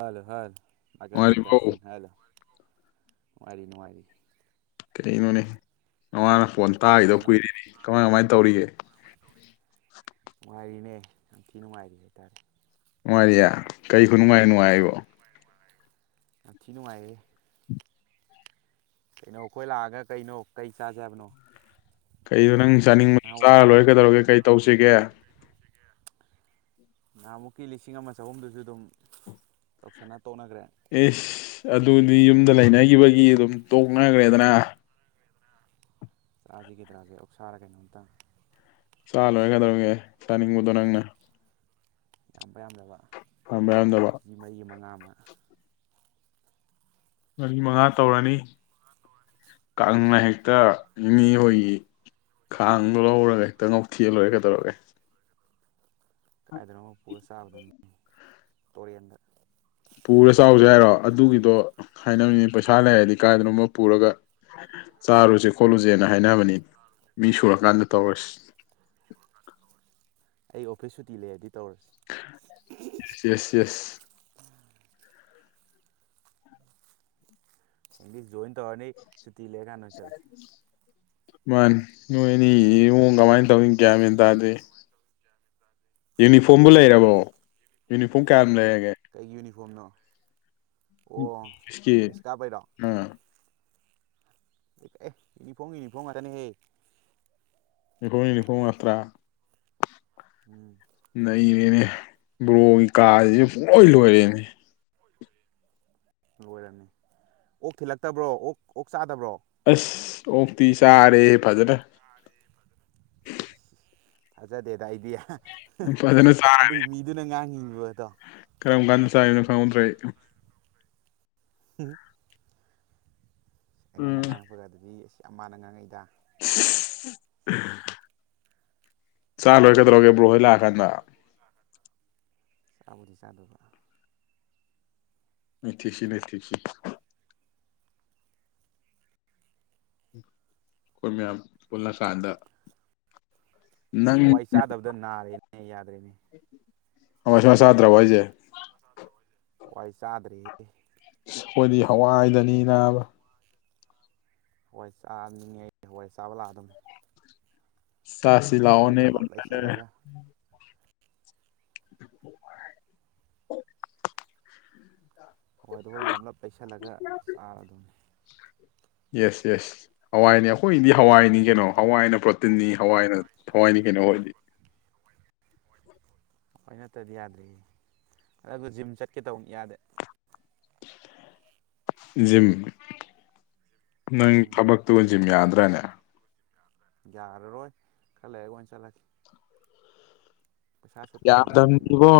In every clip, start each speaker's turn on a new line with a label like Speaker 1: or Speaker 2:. Speaker 1: ꯍꯂ ꯍꯜ ꯃꯥꯒꯦ ꯄ
Speaker 2: ꯅꯨꯡꯉꯥꯏꯔꯤꯕꯣ
Speaker 1: ꯇꯁꯇ ꯈ ꯅꯨꯡꯉꯥꯏꯔꯤ ꯅꯨꯡꯉꯥꯏꯔꯤ
Speaker 2: ꯀꯔꯤꯅꯣꯅꯦ ꯑꯅꯨꯡꯉꯅ ꯄꯣꯟ ꯇꯥꯈꯤꯗꯣ
Speaker 1: ꯀꯩꯅꯣ
Speaker 2: ꯀꯨꯏꯔꯅꯤ ꯀꯃꯥꯏ ꯀꯃꯥꯏꯅ ꯇꯧꯔꯤꯒꯦ
Speaker 1: ꯅꯨꯡꯉꯥꯏꯔꯤꯅꯦ ꯌꯥꯝ ꯊꯤ ꯅꯨꯡꯉꯥꯏꯔꯤ ꯍꯥꯏꯇꯥꯔꯦ
Speaker 2: ꯃꯔꯤꯌꯥ ꯀꯔꯤ ꯈꯨ ꯅꯨꯡꯉꯥꯏ ꯅꯨꯡꯉꯥꯏꯔꯤꯕꯣ
Speaker 1: ꯉꯊꯤ ꯅꯨꯡꯉꯥꯏꯔꯌꯦꯦ ꯀꯩꯅꯣ ꯑꯩꯈꯣꯏ ꯂꯥꯛꯑꯒ ꯀꯩꯅꯣ ꯀꯩ ꯆꯥꯖ ꯍꯥꯏꯕꯅꯣ
Speaker 2: ꯀꯩ ꯔꯪ ꯆꯥꯅꯤꯡꯕ ꯆꯥ
Speaker 1: ꯅꯍꯥꯟ
Speaker 2: ꯂꯣꯏꯔꯒꯗꯧꯔꯒꯦ ꯀꯩ ꯇꯧꯁꯤꯦ ꯆꯒꯦ
Speaker 1: ꯅꯍꯥꯟꯃꯨꯛꯀꯤ ꯂꯤꯁꯤꯡ ꯑꯃ ꯆꯍꯨꯝꯗꯨꯁꯨ ꯑꯗꯨꯝ ꯇꯧꯁꯟꯅ ꯇꯣꯛꯅꯈ꯭ꯔꯦ
Speaker 2: ꯏꯁ ꯑꯗꯨ ꯑꯗꯨꯗꯤ ꯌꯨꯝꯗ ꯂꯩꯅꯈꯤꯕꯒꯤ ꯑꯗꯨꯝ ꯇꯣꯛꯅꯈ꯭ꯔꯦꯗꯅ
Speaker 1: ꯆꯥꯁꯤꯀꯩꯗꯧꯔꯒꯦ ꯑꯣꯛꯁꯥꯔ ꯀꯩꯅꯣꯝꯇ
Speaker 2: ꯆꯥ ꯂꯣꯏꯔꯦꯀꯩꯗꯧꯔꯒꯦ ꯆꯥꯅꯤꯡꯕꯗꯣ ꯅꯪꯅ
Speaker 1: ꯌꯥꯝꯕ ꯌꯥꯝꯗꯕ
Speaker 2: ꯄꯥꯝꯕ ꯌꯥꯔꯝꯗꯕ
Speaker 1: ꯃꯤ ꯃꯔꯤ ꯃꯉꯥ ꯑꯃ
Speaker 2: ꯃꯔꯤ ꯃꯉꯥ ꯇꯧꯔꯅꯤ ꯀꯥꯪ ꯅ ꯍꯦꯛꯇ ꯅꯦꯅꯦ ꯍꯣꯏꯒꯤ ꯈꯥꯡꯗꯣ ꯂꯧꯔꯒ ꯍꯦꯛꯇ ꯉꯧꯊꯦꯛ ꯂꯣꯏꯔꯦꯀꯩꯗꯧꯔꯒꯦ
Speaker 1: ꯀꯥꯏꯗꯅ ꯑꯃꯨꯛ ꯄꯨꯔ ꯆꯥꯕꯗꯨꯅꯤ ꯇꯣꯔꯦꯟꯗ
Speaker 2: ꯄꯨꯔ ꯆꯥꯎꯁꯨ ꯍꯥꯏꯔꯣ ꯑꯗꯨꯒꯤꯗꯣ ꯍꯥꯏꯅꯕꯅꯤ ꯄꯩꯁꯥ ꯂꯩꯔꯗꯤ ꯀꯥꯏꯗꯅꯣꯃ ꯄꯨꯔꯒ ꯆꯥꯔꯨꯁꯦ ꯈꯣꯠꯂꯨꯁꯦꯅ ꯍꯥꯏꯅꯕꯅꯤ ꯃꯤ ꯁꯨꯔꯀꯥꯟꯗ ꯇꯧꯔꯁꯤ
Speaker 1: ꯑꯩ ꯑꯣꯐꯤꯁ ꯁꯨꯇꯤ ꯂꯩꯔꯗꯤ ꯇꯧꯔꯁꯦ
Speaker 2: yes yes yes
Speaker 1: English join ꯇꯧꯔꯅꯤ ꯁꯨꯇꯤ ꯂꯩꯔꯀꯥꯟꯗ ꯑꯣꯏꯅ ꯆꯠꯂꯁꯤ
Speaker 2: ꯃꯥꯅꯤ ꯅꯣꯏ ꯑꯅꯤ ꯏꯨꯡ ꯀꯃꯥꯏꯅ ꯇꯧꯅꯤ ꯒ꯭ꯌꯥꯃꯦꯟ ꯇꯥꯗꯦ ꯌꯨꯅꯤꯐꯣꯔꯝꯕꯨ ꯂꯩꯔꯕꯣ ꯌꯨꯅꯤꯐꯣꯔꯝ ꯀꯌꯥꯝ ꯂꯩ
Speaker 1: ꯀꯩꯒꯤ ꯌꯨꯅꯤ ꯐꯣꯝꯅꯣ
Speaker 2: ꯀꯤ ꯑ
Speaker 1: ꯑꯦ ꯌꯨꯅꯤꯐꯣꯔꯝ ꯌꯨꯅꯤꯐꯣꯔꯝ ꯉꯥꯛꯇꯅꯤꯍꯦ
Speaker 2: ꯅꯤꯍꯣꯅꯤꯅꯤꯄꯣ ꯑꯠꯇ
Speaker 1: ꯎꯝ
Speaker 2: ꯅꯅꯦꯅꯦ ꯕ꯭ꯔꯣꯛꯒꯤ ꯀꯥꯁꯨ ꯄꯨꯡ ꯂꯣꯏ ꯂꯣꯏꯔꯦꯅꯦ
Speaker 1: ꯂꯣꯏꯔꯕꯝꯅꯤ ꯑꯣꯛ ꯊꯤꯜꯂꯛꯇꯕ꯭ꯔꯣ ꯑꯣꯛ ꯑꯣꯛ ꯆꯥꯗꯕ꯭ꯔꯣ
Speaker 2: ꯑꯁ ꯑꯣꯛꯇꯤ ꯁꯔꯦꯦ ꯐꯖꯔ
Speaker 1: ꯊꯥꯖꯗꯦꯗ ꯑꯩꯗꯤ
Speaker 2: ꯐꯖꯅ ꯆꯥꯔꯦ
Speaker 1: ꯑꯗꯨꯏ ꯃꯤꯗꯨꯅ ꯉꯥꯡꯉꯤꯉꯤꯕ ꯑꯗꯣ
Speaker 2: ꯀꯔꯝ ꯀꯥꯟꯗ ꯆꯥꯏꯅꯣ ꯐꯪꯍꯧꯗ꯭ꯔꯦ
Speaker 1: ꯎꯝ ꯑꯩꯉꯣꯟꯗ
Speaker 2: ꯎꯝ
Speaker 1: ꯉꯥꯡ [unintelligible] ꯗꯤ ꯑꯁ ꯃꯥꯟꯅ ꯉꯥꯡꯉꯛꯏꯗ
Speaker 2: [unintelligible] ꯆꯥꯔ ꯂꯣꯏꯔꯦ ꯀꯩꯗꯧꯔꯥꯒꯤ ꯕ꯭ꯔꯣꯍꯣꯏ ꯂꯥꯛꯑꯀꯥꯟꯗ
Speaker 1: ꯆꯥꯕꯨꯗꯤ ꯆꯥꯗꯧꯕ
Speaker 2: ꯅꯩꯊꯦꯛꯁꯤ ꯅꯩꯊꯦꯛꯁꯤ ꯑꯩꯈꯣꯏ ꯃꯌꯥꯝ ꯄꯨꯜꯂ ꯀꯥꯟꯗ
Speaker 1: ꯍꯋꯥꯏ ꯆꯥꯗꯕꯗ ꯅꯥꯔꯦꯅꯦ ꯌꯥꯗ꯭ꯔꯦꯅꯦ
Speaker 2: ꯍꯋꯥꯏ ꯁꯨꯡꯆꯥ ꯆꯥꯗꯔ꯭ꯕꯣ ꯍꯥꯢꯁꯦ
Speaker 1: [unintelligible] ꯆꯥꯗꯔ꯭ꯦꯍꯦ
Speaker 2: ꯈꯣꯏꯗꯤ ꯍꯋꯥꯏꯗꯅꯤꯅꯥꯕ
Speaker 1: ꯍꯋꯥꯏ ꯆꯥꯅꯤꯡꯉꯦ ꯍꯋꯥꯏ ꯆꯥꯕ ꯂꯥꯛꯑꯗꯝꯅꯤ
Speaker 2: ꯆꯥꯁꯤ ꯂꯥꯛꯑꯣꯅꯦ [unintelligible]
Speaker 1: ꯂꯩꯁꯜꯂꯒ ꯍꯋꯥꯏꯗꯣ ꯈꯔꯥ ꯌꯥꯝꯂꯞ ꯂꯩꯩꯁꯜꯂꯒ ꯆꯥꯔꯗꯝꯅꯤ
Speaker 2: ꯌꯦꯁ ꯌꯦꯁ ꯍꯋꯥꯏꯅꯤ ꯑꯩꯈꯣꯏꯗꯤ ꯍꯋꯥꯏꯅꯤ ꯀꯩꯅꯣ ꯍꯋꯥꯏꯅ ꯄ꯭ꯔꯣꯇꯤꯟꯅꯤ ꯍꯋꯥꯏꯅ ꯊꯋꯥꯏꯅꯤ ꯀꯩꯅꯣ [unintelligible]
Speaker 1: ꯍꯋꯥꯏ ꯅꯠꯇꯔꯥꯗꯤ ꯌꯥꯗꯔ꯭ꯦꯍꯦ ꯑꯗꯨ ꯖꯤꯝ ꯆꯠꯀꯦ ꯇꯧꯅꯤ ꯌꯥꯗꯦ
Speaker 2: ꯖꯤꯝ ꯅꯪ
Speaker 1: ꯎꯝ
Speaker 2: ꯊꯕꯛꯇꯨꯒ ꯖꯤꯝ ꯌꯥ [unintelligible]
Speaker 1: ꯌꯥꯔꯔꯣꯏ ꯈꯔ ꯂꯩꯔꯒꯥ ꯑꯣꯏꯅꯥ ꯆꯠꯂꯒꯦ ꯄꯩꯁꯥꯁꯨ ꯑꯝꯇ ꯇꯥꯟꯖꯟꯈꯤꯒꯦ ꯑꯝꯇ
Speaker 2: ꯌꯥꯗꯕꯅꯤꯕꯣ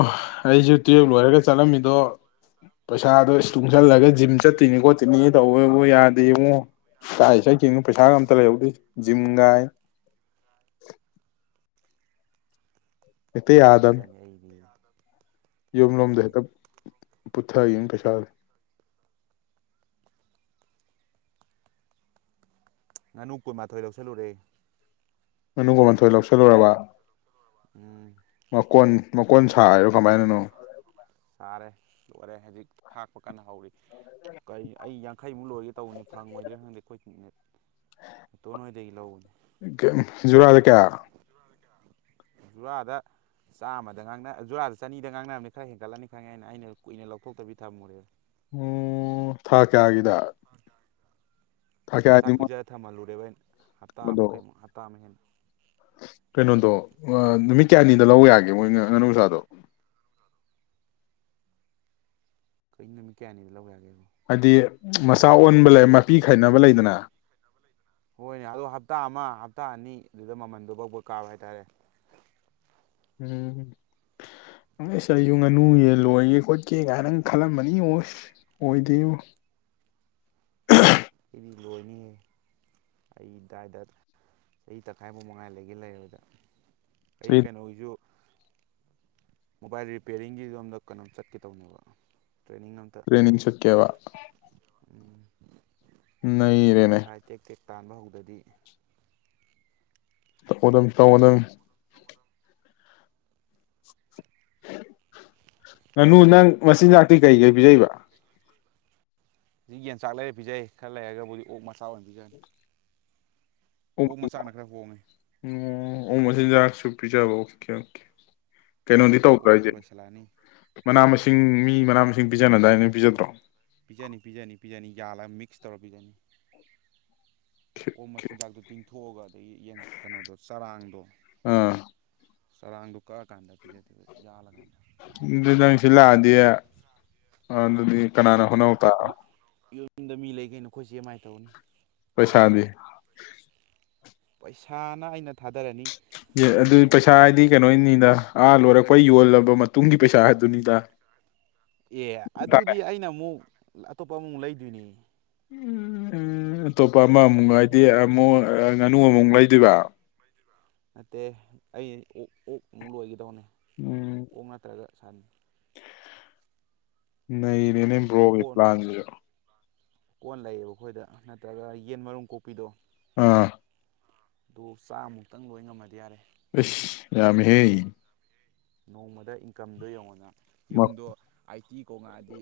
Speaker 2: ꯑꯩꯁꯨ ꯇꯨꯌꯦꯜꯞ ꯂꯣꯏꯔꯒ ꯆꯠꯂꯝꯃꯤꯗꯣ ꯄꯩꯁꯥꯗꯣ ꯇꯨꯡꯁꯤꯜꯂꯒ ꯖꯤꯝ ꯆꯠꯇꯣꯏꯅꯤ ꯈꯣꯠꯇꯤꯅꯤ ꯇꯧꯕꯕꯨ ꯌꯥꯗꯦ ꯌꯦꯡꯉꯣ ꯇꯥꯛꯏ ꯆꯠꯀꯅꯣ ꯄꯩꯁꯥꯒ ꯑꯝꯇ ꯂꯩꯍꯧꯗꯦ ꯖꯤꯝꯒꯥꯏ
Speaker 1: ꯆꯪꯅꯤ ꯆꯠꯅꯤ ꯑꯩꯗꯤ
Speaker 2: ꯌꯨꯝ
Speaker 1: ꯆꯅꯤ
Speaker 2: ꯂꯣꯝꯗ
Speaker 1: ꯆꯅꯤ
Speaker 2: [unintelligible] [unintelligible]
Speaker 1: ꯉꯥꯅꯨ ꯀꯨꯟꯃꯥꯊꯣꯏ ꯂꯧꯁꯜꯂꯨꯔꯦ
Speaker 2: ꯉꯥꯅꯨ ꯀꯨꯟ ꯃꯥꯊꯣꯏ ꯂꯧꯁꯤꯜꯂꯨꯔꯕ
Speaker 1: ꯎꯝ
Speaker 2: ꯃꯀꯣꯟ ꯃꯀꯣꯟ ꯁꯥꯔꯤꯔꯣ ꯀꯃꯥꯏꯅꯅꯣ
Speaker 1: ꯆꯥꯔꯦ ꯂꯣꯏꯔꯦ ꯍꯧꯖꯤꯛ ꯊꯥꯛꯄ ꯀꯥꯟꯅ ꯍꯧꯔꯤ ꯀꯔꯤ ꯑꯩ ꯌꯥꯡꯈꯩꯃꯨꯛ ꯂꯣꯏꯒꯦ ꯇꯧꯔꯤ ꯐꯪꯉꯣꯏꯗ꯭ꯔꯦ ꯈꯪꯗꯦ ꯑꯩꯈꯣꯏ [inaudible] ꯇꯣꯟ ꯍꯣꯏꯗꯒꯤ ꯂꯧꯕꯅꯤ
Speaker 2: ꯖꯨꯔꯥꯗ ꯀꯌꯥ
Speaker 1: ꯖꯨꯔꯥꯗ ꯆꯥꯝꯃꯗ ꯉꯥꯡꯅ ꯖꯨꯔꯥꯗ ꯆꯅꯤꯗ ꯉꯥꯡꯅꯝꯅꯤ ꯈꯔ ꯍꯦꯟꯒꯠꯂꯅꯤ ꯈꯪꯉꯦꯅ ꯑꯩꯅ ꯀꯨꯏꯅ ꯂꯧꯊꯣꯛꯇꯕꯤ ꯊꯝꯃꯨꯔꯦ
Speaker 2: ꯎꯝ ꯊꯥ ꯀꯥꯌꯒꯤꯗ
Speaker 1: ꯃꯆꯥꯥꯛ
Speaker 2: ꯃꯣꯏ
Speaker 1: ꯄꯤꯖꯔ ꯊꯝꯍꯜꯂꯨꯔꯦꯕ ꯑꯩꯅ
Speaker 2: ꯀꯩꯅꯣꯗꯣ
Speaker 1: ꯍꯞꯇꯃꯨꯩꯛ ꯀꯩꯃꯨꯛ ꯍꯞꯇꯥ ꯃꯨꯛ ꯍꯦꯟꯅ
Speaker 2: ꯀꯩꯅꯣꯗꯣ ꯑ ꯅꯨꯃꯤꯠ ꯀꯌꯥꯅꯤꯗ ꯂꯧ ꯌꯒꯦ ꯃꯣꯏ ꯉꯥꯅꯨ ꯃꯆꯥꯗꯣ
Speaker 1: ꯀꯩꯅꯣ ꯅꯨꯃꯤꯠ ꯀꯌꯥꯅꯤꯗꯤ ꯂꯧ ꯌꯥꯒꯦꯕꯨ
Speaker 2: ꯍꯥꯏꯗꯤ ꯃꯆꯥ ꯑꯣꯟꯕ ꯂꯩ ꯃꯄꯤ ꯈꯥꯏꯅꯕ ꯂꯩꯗꯅ
Speaker 1: ꯍꯣꯏꯅꯦ ꯑꯣꯗꯣ ꯍꯞꯇꯥ ꯑꯃ ꯍꯞꯇꯥ ꯑꯅꯤꯗꯨꯗ ꯃꯃꯟꯗꯨ ꯕꯛ ꯕꯛ ꯀꯥꯕ ꯍꯥꯏꯇꯥꯔꯦ
Speaker 2: ꯎꯝ [unintelligible] ꯑꯩꯁꯨ ꯉꯥꯅꯨ ꯌꯦꯟ ꯂꯣꯏꯒꯦ ꯈꯣꯠꯀꯦ ꯀꯥꯏꯅꯪ ꯈꯜꯂꯝꯕꯅꯤ ꯑꯣꯁ ꯑꯣꯏꯗ꯭ꯔꯦ
Speaker 1: ꯂꯣꯏꯅꯤ ꯑꯩꯗꯥꯏꯗ ꯆꯍꯤ ꯇꯪꯈꯥꯏꯃꯨꯛꯃ ꯉꯥꯏꯗ ꯂꯩꯒꯦ ꯂꯩꯔꯗ ꯑꯩ ꯀꯩꯅꯣꯒꯤꯁꯨ ꯃꯣꯕꯥꯏꯜ ꯔꯤꯄ꯭ꯌꯔꯤꯡꯒꯤ ꯂꯣꯝꯗ ꯀꯩꯅꯣꯝ ꯆꯠꯀꯦ ꯇꯧꯅꯦꯕ ꯇ꯭ꯔꯦꯅꯤꯡ ꯑꯝꯇ
Speaker 2: ꯇꯦꯅꯤꯡ ꯆꯠꯀꯦꯕ ꯅꯩꯔꯦꯅꯦ
Speaker 1: ꯍꯥꯏ ꯇꯦꯛ ꯇꯦꯛ ꯇꯥꯟꯕ ꯍꯧ ꯑꯗꯨꯗꯤ
Speaker 2: ꯇꯧꯒꯗꯕꯅꯤ ꯇꯧꯒꯗꯕꯅꯤ꯫ ꯉꯥꯅꯨ ꯅꯪ ꯃꯆꯤꯟꯖꯥꯛꯇꯤ ꯀꯩ ꯀꯩ ꯄꯤꯖꯩꯕ
Speaker 1: ꯌꯦꯟꯆꯥꯛ ꯂꯩꯔ ꯄꯤꯖꯩ ꯈꯔ ꯂꯩꯔꯒꯕꯨꯗꯤ ꯑꯣꯛ ꯃꯆꯥ ꯑꯣꯏꯅ ꯄꯤꯖꯅꯤ ꯑꯣꯛ ꯃꯆꯥꯛꯅ ꯈꯔ ꯍꯣꯡꯉꯦ
Speaker 2: ꯑꯣ ꯑꯣ ꯑꯣꯛ ꯃꯆꯤꯟꯖꯥꯛꯁꯨ ꯄꯤꯖꯕ ꯑꯣꯀꯦ ꯑꯣꯀꯦ ꯀꯩꯅꯣꯗꯤ ꯇꯧꯗ꯭ꯔ
Speaker 1: ꯑꯣꯛꯁꯨ
Speaker 2: ꯍꯥꯏꯁꯦ
Speaker 1: ꯂꯣꯏꯁꯤꯜꯂꯛꯑꯅꯤ
Speaker 2: ꯃꯅꯥ ꯃꯁꯤꯡ ꯃꯁꯤꯡ ꯃꯤ ꯃꯅꯥ ꯃꯁꯤꯡ ꯄꯤꯖꯅꯗꯥꯏꯅꯦ ꯅꯪ ꯄꯤꯖꯗ꯭ꯔꯣ
Speaker 1: ꯄꯤꯖꯅꯤ ꯄꯤꯖꯥꯅꯤ ꯄꯤꯖꯅꯤ ꯌꯥꯜꯂ ꯃꯤꯛꯁ ꯇꯧꯔ ꯄꯤꯖꯅꯤ ꯑꯣꯛ ꯃꯆꯤꯟꯖꯥꯛꯇꯣ ꯇꯤꯡꯊꯣꯛꯑꯒ ꯑꯗꯒꯤ ꯌꯦꯟ ꯀꯩꯅꯣꯗꯣ ꯆꯔꯥꯡꯗꯣ
Speaker 2: ꯑꯥ
Speaker 1: ꯆꯔꯥꯡꯗꯣ ꯀꯛꯑꯀꯥꯟꯗ ꯄꯤꯖꯗꯦꯕ ꯌꯥꯜꯂꯀꯥꯟꯗ
Speaker 2: ꯑꯗꯨꯗꯤ ꯅꯪ ꯁꯤ ꯂꯥꯛꯑꯗꯤ ꯑ ꯑꯗꯨꯗꯤ ꯀꯅꯥꯅꯣ [unintelligible]
Speaker 1: ꯌꯨꯝꯗ ꯃꯤ ꯂꯩ ꯀꯩꯅꯣ ꯑꯩꯈꯣꯏ ꯆꯦ ꯃꯥꯏ ꯇꯧꯖꯅꯤ
Speaker 2: ꯄꯩꯁꯥꯗꯤ
Speaker 1: ꯄꯩꯁꯥꯅ ꯑꯩꯅ ꯊꯥꯗꯔꯅꯤ
Speaker 2: ꯑꯗꯨ ꯄꯩꯁꯥ ꯍꯥꯏꯗꯤ ꯀꯩꯅꯣꯅꯤꯗ ꯑꯥ ꯂꯣꯏꯔꯛꯄ ꯌꯣꯜꯂꯕ ꯃꯇꯨꯡꯒꯤ ꯄꯩꯁꯥ ꯍꯥꯏꯗꯨꯅꯤꯗ
Speaker 1: ꯑꯦ ꯑꯗꯨꯗꯤ ꯑꯩꯅ ꯑꯃꯨꯛ ꯑꯇꯣꯞꯄ ꯑꯃꯃꯨꯛ ꯂꯩꯗꯣꯏꯅꯦ
Speaker 2: ꯎꯝ ꯄꯥ ꯑꯃꯃꯨ ꯍꯥꯏꯥꯏꯗꯤ
Speaker 1: ꯌꯨꯝ
Speaker 2: ꯑꯃꯨꯛ ꯉꯥꯅꯨ ꯑꯃꯃꯨꯛ ꯂꯩꯗꯣꯏꯕ
Speaker 1: ꯅꯠꯇꯦ ꯑꯩ ꯑꯣ ꯑꯣꯛ ꯅꯨꯡꯛ ꯂꯣꯏꯒꯗꯕꯅꯦ ꯑꯣꯛ ꯇꯔꯚ ꯁꯟ
Speaker 2: ꯅꯩ ꯕꯔꯣ ꯒꯤ
Speaker 1: ꯑꯣꯀꯣꯟ
Speaker 2: ꯄꯥꯂꯞꯁꯤꯁꯨ
Speaker 1: ꯀꯣꯟ ꯂꯩꯌꯦꯕ ꯑꯩꯈꯣꯏꯗ ꯅꯠꯇ꯭ꯔꯒ ꯌꯦꯟ ꯃꯔꯨꯝ ꯀꯣꯛꯄꯤꯗꯣ
Speaker 2: ꯑꯥ
Speaker 1: ꯑꯣ ꯆꯥꯃꯨꯛꯇꯪ ꯂꯣꯏ ꯉꯝꯃꯗꯤ ꯌꯥꯔꯦ
Speaker 2: ꯑꯦꯁ ꯌꯥꯝꯃꯤꯍꯦ
Speaker 1: ꯅꯣꯡꯃꯗ ꯏꯟꯀꯝꯗꯣ ꯌꯧꯉꯅ ꯌꯨꯝꯗ ꯑꯩꯥꯏꯇꯤ ꯀꯣ ꯉꯥꯗꯤ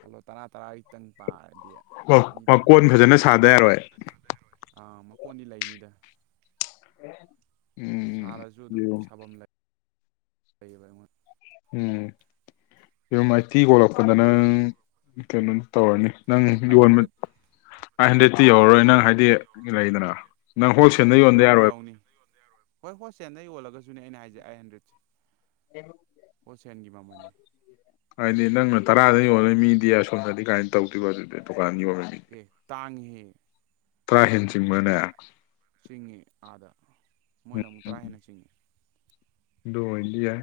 Speaker 1: ꯈꯜꯂꯣ ꯇꯔꯥ ꯇꯔꯥꯒꯤꯇꯪ ꯄꯥꯔꯅꯤ
Speaker 2: ꯑꯣ ꯃꯀꯣꯟ ꯐꯖꯅ ꯁꯥꯗ ꯌꯥꯔꯣꯏ
Speaker 1: ꯑꯥ ꯃꯀꯣꯟꯗꯤ ꯂꯩꯅꯤꯗ
Speaker 2: ꯎ
Speaker 1: ꯁꯥꯔꯁꯨ ꯑꯗꯨꯝ ꯁꯥꯐꯝ ꯂꯩ ꯀ
Speaker 2: ꯎꯝ ꯑꯗꯨꯝ ꯑꯩꯥꯏꯇꯤ ꯀꯣꯂꯛꯄꯗ ꯅꯪꯪ ꯀꯩꯅꯣ ꯇꯧꯔꯅꯤ ꯅꯪ
Speaker 1: ꯑꯩꯠ
Speaker 2: ꯌꯣꯟꯕ
Speaker 1: ꯍꯟꯗ꯭ꯔꯦꯠ
Speaker 2: ꯑꯥꯏꯚ ꯍꯟꯗ꯭ꯔꯦꯗꯇꯤ ꯌꯧꯔꯣꯏ ꯅꯪ ꯍꯥꯏꯗꯤ ꯂꯩꯗꯅ ꯅꯪ ꯍꯣꯜꯁꯦꯜꯗ ꯌꯣꯟꯕ
Speaker 1: ꯌꯧꯅꯤ
Speaker 2: ꯌꯥꯔꯣꯏꯕ
Speaker 1: ꯌꯧꯅꯤ ꯍꯣꯏ ꯍꯣꯜꯁꯦꯜꯗ ꯌꯣꯜꯂꯒꯁꯨꯅꯦ ꯑꯩꯅ ꯍꯥꯏꯁꯦ ꯑꯩꯥꯏ ꯍꯟꯗ꯭ꯔꯦꯠꯁꯦ
Speaker 2: ꯌꯦ
Speaker 1: ꯑꯣꯁꯦꯟꯒꯤ ꯃꯃꯅꯦ
Speaker 2: ꯍꯥꯏꯗꯤ ꯅꯪꯅ ꯇꯔꯥꯗ ꯌꯣꯂꯅꯤ ꯃꯤꯗꯤ ꯑꯁꯣꯝꯅꯗꯤ ꯀꯥꯏꯅ ꯇꯧꯗꯕ ꯑꯗꯨꯗꯤ ꯗꯨꯀꯥꯟ
Speaker 1: ꯑꯦ ꯇꯥꯉ ꯍꯦ ꯎ
Speaker 2: ꯇ꯭ꯔꯥ ꯍꯦꯟꯁꯤꯡꯕꯅꯦ
Speaker 1: ꯆꯉꯤ ꯑꯥꯗ ꯃꯣꯏꯅ ꯑꯃꯨꯛ ꯇꯔꯥ ꯍꯦꯟꯅ ꯆꯤꯡꯉꯦ
Speaker 2: ꯗꯣ ꯏꯗꯤ ꯌꯥ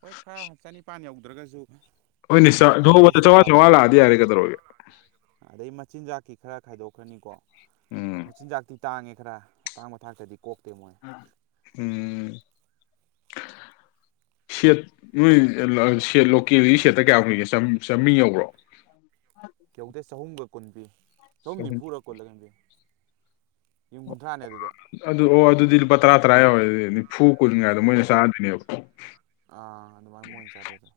Speaker 1: ꯍꯣꯏ ꯈ ꯍꯥꯆꯅꯤ ꯄꯥꯅꯤ ꯑꯗ ꯇ꯭ꯔꯒꯁꯨ
Speaker 2: ꯍꯣꯏꯅꯦ ꯊꯧꯕꯗ ꯆꯥꯋꯥꯥ ꯆꯥꯋꯥꯥ
Speaker 1: ꯋꯥꯅꯤ
Speaker 2: ꯂꯥꯛꯑꯗꯤ ꯌꯥꯔꯦ ꯀꯗꯧꯔꯒꯦ
Speaker 1: ꯀꯤ ꯈꯔ ꯈꯥꯏꯗꯣꯛꯈ꯭ꯔꯅꯤꯀꯣ ꯃꯁꯤꯆ ꯖꯒ ꯇꯥꯡꯉꯦ ꯈꯔ ꯑꯇꯥꯡꯕ ꯊꯥꯛꯇꯗꯤ ꯀꯣꯛ
Speaker 2: ꯎꯝ ꯁꯦꯠ ꯅꯣꯏ ꯂꯣꯀꯦꯜꯒꯤ ꯁꯦꯠꯇ ꯀꯌꯥ ꯀꯨꯏꯒꯦ ꯆꯥꯝꯃꯤꯡ ꯌꯧꯕ꯭ꯔꯣ
Speaker 1: ꯀꯨꯟꯕꯤ ꯁꯣꯝꯗꯤ
Speaker 2: ꯆꯍꯨꯝ
Speaker 1: ꯐꯔ ꯀꯣꯜꯂꯒꯟꯗ [inaudible]
Speaker 2: ꯑꯗꯨ ꯑꯣ ꯑꯗꯨꯗꯤ ꯄꯥ ꯇꯔꯥ ꯇꯔꯥ ꯑꯣꯏꯅꯤ ꯐꯨ ꯀꯨꯟꯉꯥꯏꯗ ꯃꯣꯏꯅ ꯆꯥꯗꯣꯏꯅꯦꯕ
Speaker 1: ꯑꯥ ꯑꯗꯨꯃꯥꯏꯅ ꯃꯣꯏ ꯑꯣꯏꯅ ꯆꯥꯗꯗ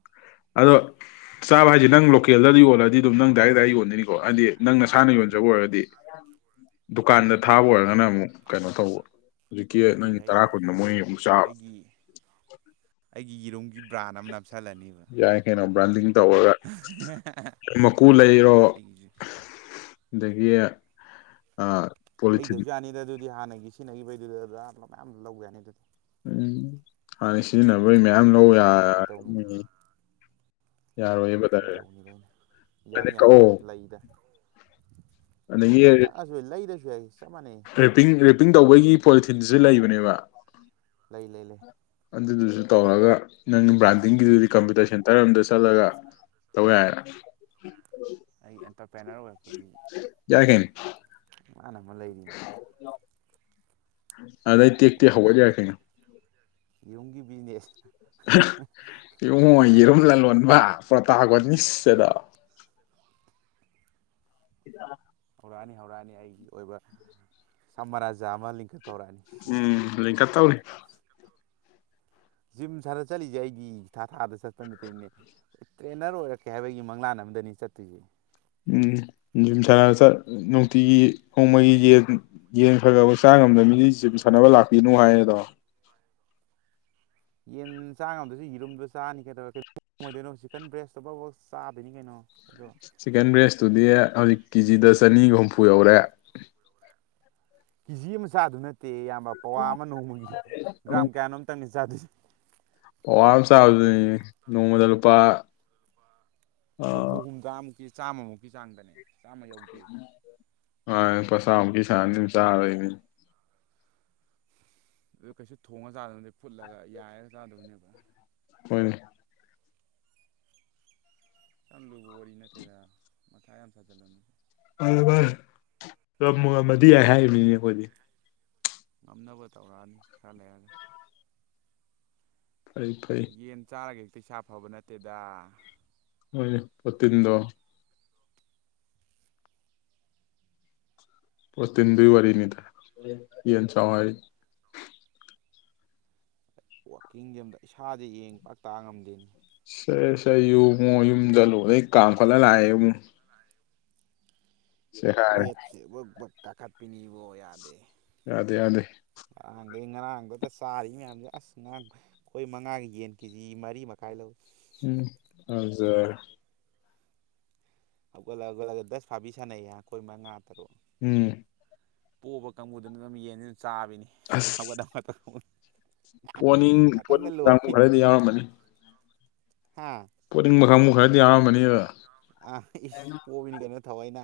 Speaker 2: ꯆ ꯍꯥꯏ ꯅꯪ ꯂ ꯇꯀꯦꯜꯗꯗꯤ ꯌꯣꯜꯂꯗꯤ ꯑꯗꯨꯝ ꯅꯪ ꯗꯥꯏ ꯗꯥꯏ ꯌꯣꯟꯗꯅꯤꯀꯣ ꯍꯥꯏꯗꯤ ꯅꯪ ꯅꯁꯥꯅ
Speaker 1: ꯎꯝ
Speaker 2: ꯌꯣꯟꯖꯕ ꯑꯣꯏꯔꯒꯗꯤ ꯗꯨꯀꯥꯟꯗ
Speaker 1: ꯑꯥ
Speaker 2: ꯊꯥꯕ ꯑꯣꯏꯔꯒꯅ ꯑꯃꯨꯛ ꯀꯩꯅꯣ ꯇꯧꯧꯕ ꯍꯧꯖꯤꯛꯀꯤ ꯅꯪꯒꯤ ꯇꯔꯥ
Speaker 1: ꯑꯩꯅ
Speaker 2: ꯀꯨꯟ ꯃꯣꯏ ꯑꯃꯨꯛ ꯆꯥꯕ
Speaker 1: ꯑꯩꯒꯤ ꯑꯩꯒꯤ ꯌꯦꯔꯣꯝꯒꯤ ꯕ꯭ꯔꯥꯟ ꯑꯃ ꯅꯞꯁꯤꯜꯂꯅꯤꯕ
Speaker 2: ꯥꯟ ꯇꯧꯔꯒ ꯃꯀꯨ ꯂꯩꯔꯣ
Speaker 1: ꯑꯩꯒꯤꯁꯨ
Speaker 2: ꯑꯗꯒꯤ ꯑ ꯄꯣꯂꯤ ꯆꯗꯤ
Speaker 1: ꯂꯩꯗꯕꯁꯨ ꯌꯥꯅꯤꯗ ꯑꯗꯨꯗꯤ ꯍꯥꯟꯅꯒꯤ ꯁꯤꯖꯤꯟꯅꯈꯤꯕꯩꯗꯨꯗ ꯑꯗꯨꯞ ꯃꯌꯥꯝ ꯂꯧ ꯌꯥꯅꯤ ꯑꯗꯨꯗꯤ
Speaker 2: ꯎꯝ ꯍꯥꯟꯅ ꯁꯤꯖꯤꯟꯅꯕꯣꯏ ꯃꯌꯥꯝ ꯌꯥꯝ ꯅꯧ ꯌꯥ
Speaker 1: ꯁꯨꯝ ꯀ ꯇꯧꯕꯅꯤꯗ ꯑꯩꯅ ꯌꯥꯅꯤ
Speaker 2: ꯑꯗꯩ
Speaker 1: ꯌꯥꯅꯤ
Speaker 2: ꯀꯛꯑꯣ
Speaker 1: ꯂꯩꯗ
Speaker 2: ꯑꯗꯒꯤ
Speaker 1: ꯀꯛꯑꯁꯨ ꯂꯩꯗꯁꯨ [inaudible]
Speaker 2: ꯔꯦꯄꯤꯡ ꯔꯦꯞꯄꯤꯡ ꯇꯧꯕꯒꯤ ꯄꯣꯂꯤꯊꯤꯟꯁꯤꯦ ꯂꯩꯕꯅꯦ ꯋꯥ
Speaker 1: ꯂꯩ ꯂꯩ ꯂꯩ
Speaker 2: ꯑꯗꯨꯗꯨꯁꯨ ꯇꯧꯔꯒ ꯅꯪ ꯕ꯭ꯔꯥꯟꯗꯤꯡꯒꯤꯗꯨꯗꯤ ꯀꯝꯄ꯭ꯌꯨꯇꯔ ꯁꯦꯟꯇꯔ ꯑꯝꯗ ꯆꯠꯂꯒ ꯇꯧ ꯌꯥꯏꯅ
Speaker 1: ꯑꯩ ꯑꯦꯟꯇꯔꯄ꯭ꯔꯦꯅꯔ ꯑꯣꯏꯔꯛꯄꯒꯤ
Speaker 2: ꯌꯥꯏ ꯀꯩꯅꯣ
Speaker 1: ꯏꯥꯟ ꯑꯃ ꯂꯩꯔꯤꯅꯦꯕ
Speaker 2: ꯑ ꯑꯗꯩ ꯇꯦꯛ ꯇꯦꯛ ꯍꯧꯒꯠ ꯌꯥꯏ ꯀꯩꯅꯣ꯫
Speaker 1: ꯌꯨꯝꯒꯤ ꯕꯤꯖꯤꯅꯦꯁ
Speaker 2: ꯑꯍ ꯏꯕꯨꯉꯣ ꯌꯦꯔꯨꯝ ꯂꯂꯣꯟ ꯑꯣꯟꯕ ꯄ꯭ꯔꯣꯇꯥꯒꯣꯅꯤꯁꯠ ꯑꯗꯣ [unintelligible]
Speaker 1: ꯍꯧꯔꯛꯑꯅꯤ ꯍꯧꯔꯛꯑꯅꯤ ꯑꯩꯒꯤ ꯑꯣꯏꯕ ꯁꯝꯃꯥꯔꯥꯖꯥ ꯑꯃ ꯂꯤꯡꯈꯠ
Speaker 2: ꯎꯝ ꯂꯤꯡꯈꯠ ꯇꯧꯔꯤ꯫
Speaker 1: ꯖꯤꯝ ꯁꯥꯟꯅ ꯆꯠꯂꯤꯁꯦ ꯑꯩꯗꯤ ꯊꯥ ꯊꯥꯗ ꯆꯠꯄ ꯅꯠꯇꯦꯅꯦ ꯇ꯭ꯔꯦꯅꯔ ꯑꯣꯏꯔꯛꯀꯦ ꯍꯥꯏꯕꯒꯤ ꯃꯪꯂꯥꯟ ꯑꯃꯗꯅꯤ ꯆꯠꯇꯣꯏꯁꯤ꯫
Speaker 2: ꯎꯝ ꯖꯤꯝ ꯁꯥꯟꯅ ꯆꯠ ꯅꯨꯡꯇꯤꯒꯤ ꯅꯣꯡꯃꯒꯤ ꯌꯦꯟ ꯌꯦꯟ ꯈꯔ ꯈꯔ ꯆꯥ ꯉꯝꯗꯕ ꯃꯤꯗꯤ ꯖꯤꯝ ꯁꯥꯟꯅꯕ ꯂꯥꯛꯄꯤꯅꯨ ꯍꯥꯏꯌꯦꯗꯣ꯫
Speaker 1: ꯌꯦꯟ ꯆꯥ ꯉꯝꯗꯔꯁꯨ ꯌꯦꯔꯨꯝꯗꯣ ꯆꯥꯅꯤ ꯀꯩꯗꯧꯔꯒꯦ ꯕꯣꯏꯂꯦꯔꯣ ꯆꯤꯀꯟ ꯕ꯭ꯔꯦꯁꯇꯣ ꯐꯥꯎ ꯕꯥꯎ ꯆꯥꯗꯣꯏꯅꯤ ꯀꯩꯅꯣ꯫ ꯑꯗꯣ
Speaker 2: ꯆꯤꯀꯟ ꯕ꯭ꯔꯦꯁ ꯇꯨꯗꯤ ꯍꯧꯖꯤꯛ ꯀꯦꯖꯤꯗ ꯆꯅꯤꯒ ꯍꯨꯝꯐꯨ ꯌꯧꯔꯦ꯫
Speaker 1: ꯀꯦꯖꯤ ꯑꯃ ꯆꯥꯗꯨ ꯅꯠꯇꯦ꯫ ꯇꯦ ꯏꯌꯥꯝꯕ ꯄꯋꯥ ꯑꯃ ꯅꯣꯡꯃꯒꯤ ꯒ꯭ꯔꯥꯝ ꯀꯌꯥꯅꯣꯝ ꯇꯡꯅꯤ ꯆꯥꯗꯣꯁꯦ
Speaker 2: ꯄꯋꯥ ꯑꯃ ꯆꯥꯕꯗꯨꯅꯤꯅꯦ ꯅꯣꯡꯃꯗ ꯂꯨꯄꯥ
Speaker 1: ꯍꯨꯝꯐꯨ ꯍꯨꯝꯗ꯭ꯔꯥ ꯃꯨꯛꯀꯤ ꯆꯥꯝꯃꯃꯨꯛꯀꯤ ꯆꯥꯡꯗꯅꯦ꯫ ꯆꯥꯝꯃ ꯌꯧꯗꯦ
Speaker 2: ꯍꯣꯏ ꯂꯨꯄꯥ ꯆꯥꯝꯃꯨꯛꯀꯤ ꯆꯥꯡꯁꯤ ꯑꯗꯨꯝ ꯆꯥꯔꯒꯦꯖꯤꯅꯤ꯫
Speaker 1: ꯑꯗꯨ ꯀꯩꯁꯨ ꯊꯣꯡꯉ ꯆꯥꯗꯧꯕ ꯅꯠꯇꯦ ꯐꯨꯠꯂꯒ ꯌꯥꯏꯔꯒ ꯆꯥꯗꯣꯏꯅꯦꯕ꯫
Speaker 2: ꯍꯣꯏꯅꯦ꯫
Speaker 1: ꯌꯥꯝ ꯂꯨꯕ ꯋꯥꯔꯤ ꯅꯠꯇꯦꯗ ꯃꯊꯥ ꯌꯥꯝ ꯁꯥꯖꯤꯜꯂꯅꯨ꯫
Speaker 2: [unintelligible] ꯉꯝꯕꯨ ꯉꯝꯃꯗꯤ ꯌꯥꯏ ꯍꯥꯏꯔꯤꯃꯤꯅꯦ ꯑꯈꯣꯏꯗꯤ꯫
Speaker 1: ꯉꯝꯅꯕ ꯇꯧꯔꯛꯑꯅꯤ ꯈꯔ ꯂꯩꯔꯒ꯫
Speaker 2: ꯐꯩ ꯐꯩ
Speaker 1: ꯌꯦꯟ ꯆꯥꯔꯒꯦ꯫ ꯏꯁꯥ ꯐꯕ ꯅꯠꯇꯦꯗꯥ꯫
Speaker 2: ꯍꯣꯏꯅꯦ ꯄꯣꯇꯤꯟꯗꯣ ꯄ꯭ꯔꯣꯇꯤꯗꯨꯏ ꯋꯥꯔꯤꯅꯤꯗ ꯌꯦꯟ ꯆꯥꯎ ꯍꯥꯏꯔꯤ꯫
Speaker 1: ꯋꯥꯛꯀꯤꯡ ꯆꯦꯟꯕꯗ ꯏꯁꯥꯥꯁꯦ ꯏꯌꯦꯡ ꯄꯥꯛ ꯇꯥ ꯉꯝꯗꯦꯅꯦ꯫
Speaker 2: [unintelligible] ꯌꯨꯉꯨ ꯌꯨꯝꯗ ꯂꯣꯏꯅ ꯀꯥꯝꯈꯠꯂ ꯂꯥꯛꯑꯦ ꯑꯃꯨꯨꯛ꯫
Speaker 1: ꯋꯦꯠꯁꯦ ꯕꯛ ꯕꯛ ꯇꯥꯈꯠꯄꯤꯅꯤ ꯏꯕꯣ ꯌꯥꯗꯦ꯫
Speaker 2: ꯌꯥꯗꯦ ꯌꯥꯗꯦ
Speaker 1: ꯑꯥꯗꯩ ꯉꯔꯥꯡꯗꯨꯗ ꯆꯥꯔꯤꯕ ꯃꯌꯥꯝꯁꯦ ꯑꯁ ꯉꯔꯥꯡ ꯑꯩꯈꯣꯏ ꯃꯉꯥꯒꯤ ꯌꯦꯟ ꯀꯦꯖꯤ ꯃꯔꯤ ꯃꯈꯥꯏ ꯂꯧꯏ꯫
Speaker 2: ꯎꯝ ꯐꯖꯔꯦ
Speaker 1: ꯍꯧꯒꯠꯂꯍꯧꯒꯠꯂꯒ ꯗꯁ ꯐꯥꯕꯤ ꯁꯥꯟꯅꯩꯌꯦ ꯑꯩꯈꯣꯏ ꯃꯉꯥ ꯇꯔꯨꯛ꯫
Speaker 2: ꯎꯝ
Speaker 1: ꯄꯣꯕ ꯀꯥꯡꯕꯨꯗꯨꯅ ꯑꯗꯨꯝ ꯌꯦꯟꯅꯤ ꯆꯥꯕꯤꯅꯤ
Speaker 2: ꯑꯁ
Speaker 1: ꯍꯧꯒꯠꯒꯠꯇ
Speaker 2: ꯄꯣꯅꯤꯡ
Speaker 1: ꯉꯥꯛꯇꯪꯗ
Speaker 2: ꯄꯣꯅꯤꯡꯕ ꯀꯥꯡꯕꯨ
Speaker 1: ꯂꯣꯏꯔꯤꯅꯤ
Speaker 2: ꯈꯔꯗꯤ ꯌꯥꯎꯔꯝꯃꯅꯤ
Speaker 1: ꯍꯥ
Speaker 2: ꯄꯣꯅꯤꯡꯕ ꯀꯥꯡꯒꯨ ꯈꯔꯗꯤ ꯌꯥꯎꯔꯝꯂꯅꯤ [unintelligible]
Speaker 1: ꯑ ꯏꯁ ꯑꯣꯕꯤꯅꯤ ꯀꯩꯅꯣ ꯊꯑꯣꯏꯅ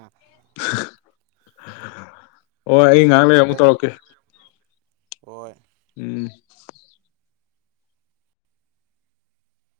Speaker 2: [unintelligible] ꯍꯣꯏ ꯑꯩ ꯉꯥꯏꯍꯥꯛ ꯂꯩꯔ ꯑꯃꯨꯛ
Speaker 1: ꯗꯁ
Speaker 2: ꯇꯧꯔꯛꯀꯦ
Speaker 1: ꯍꯣꯏ
Speaker 2: ꯎꯝ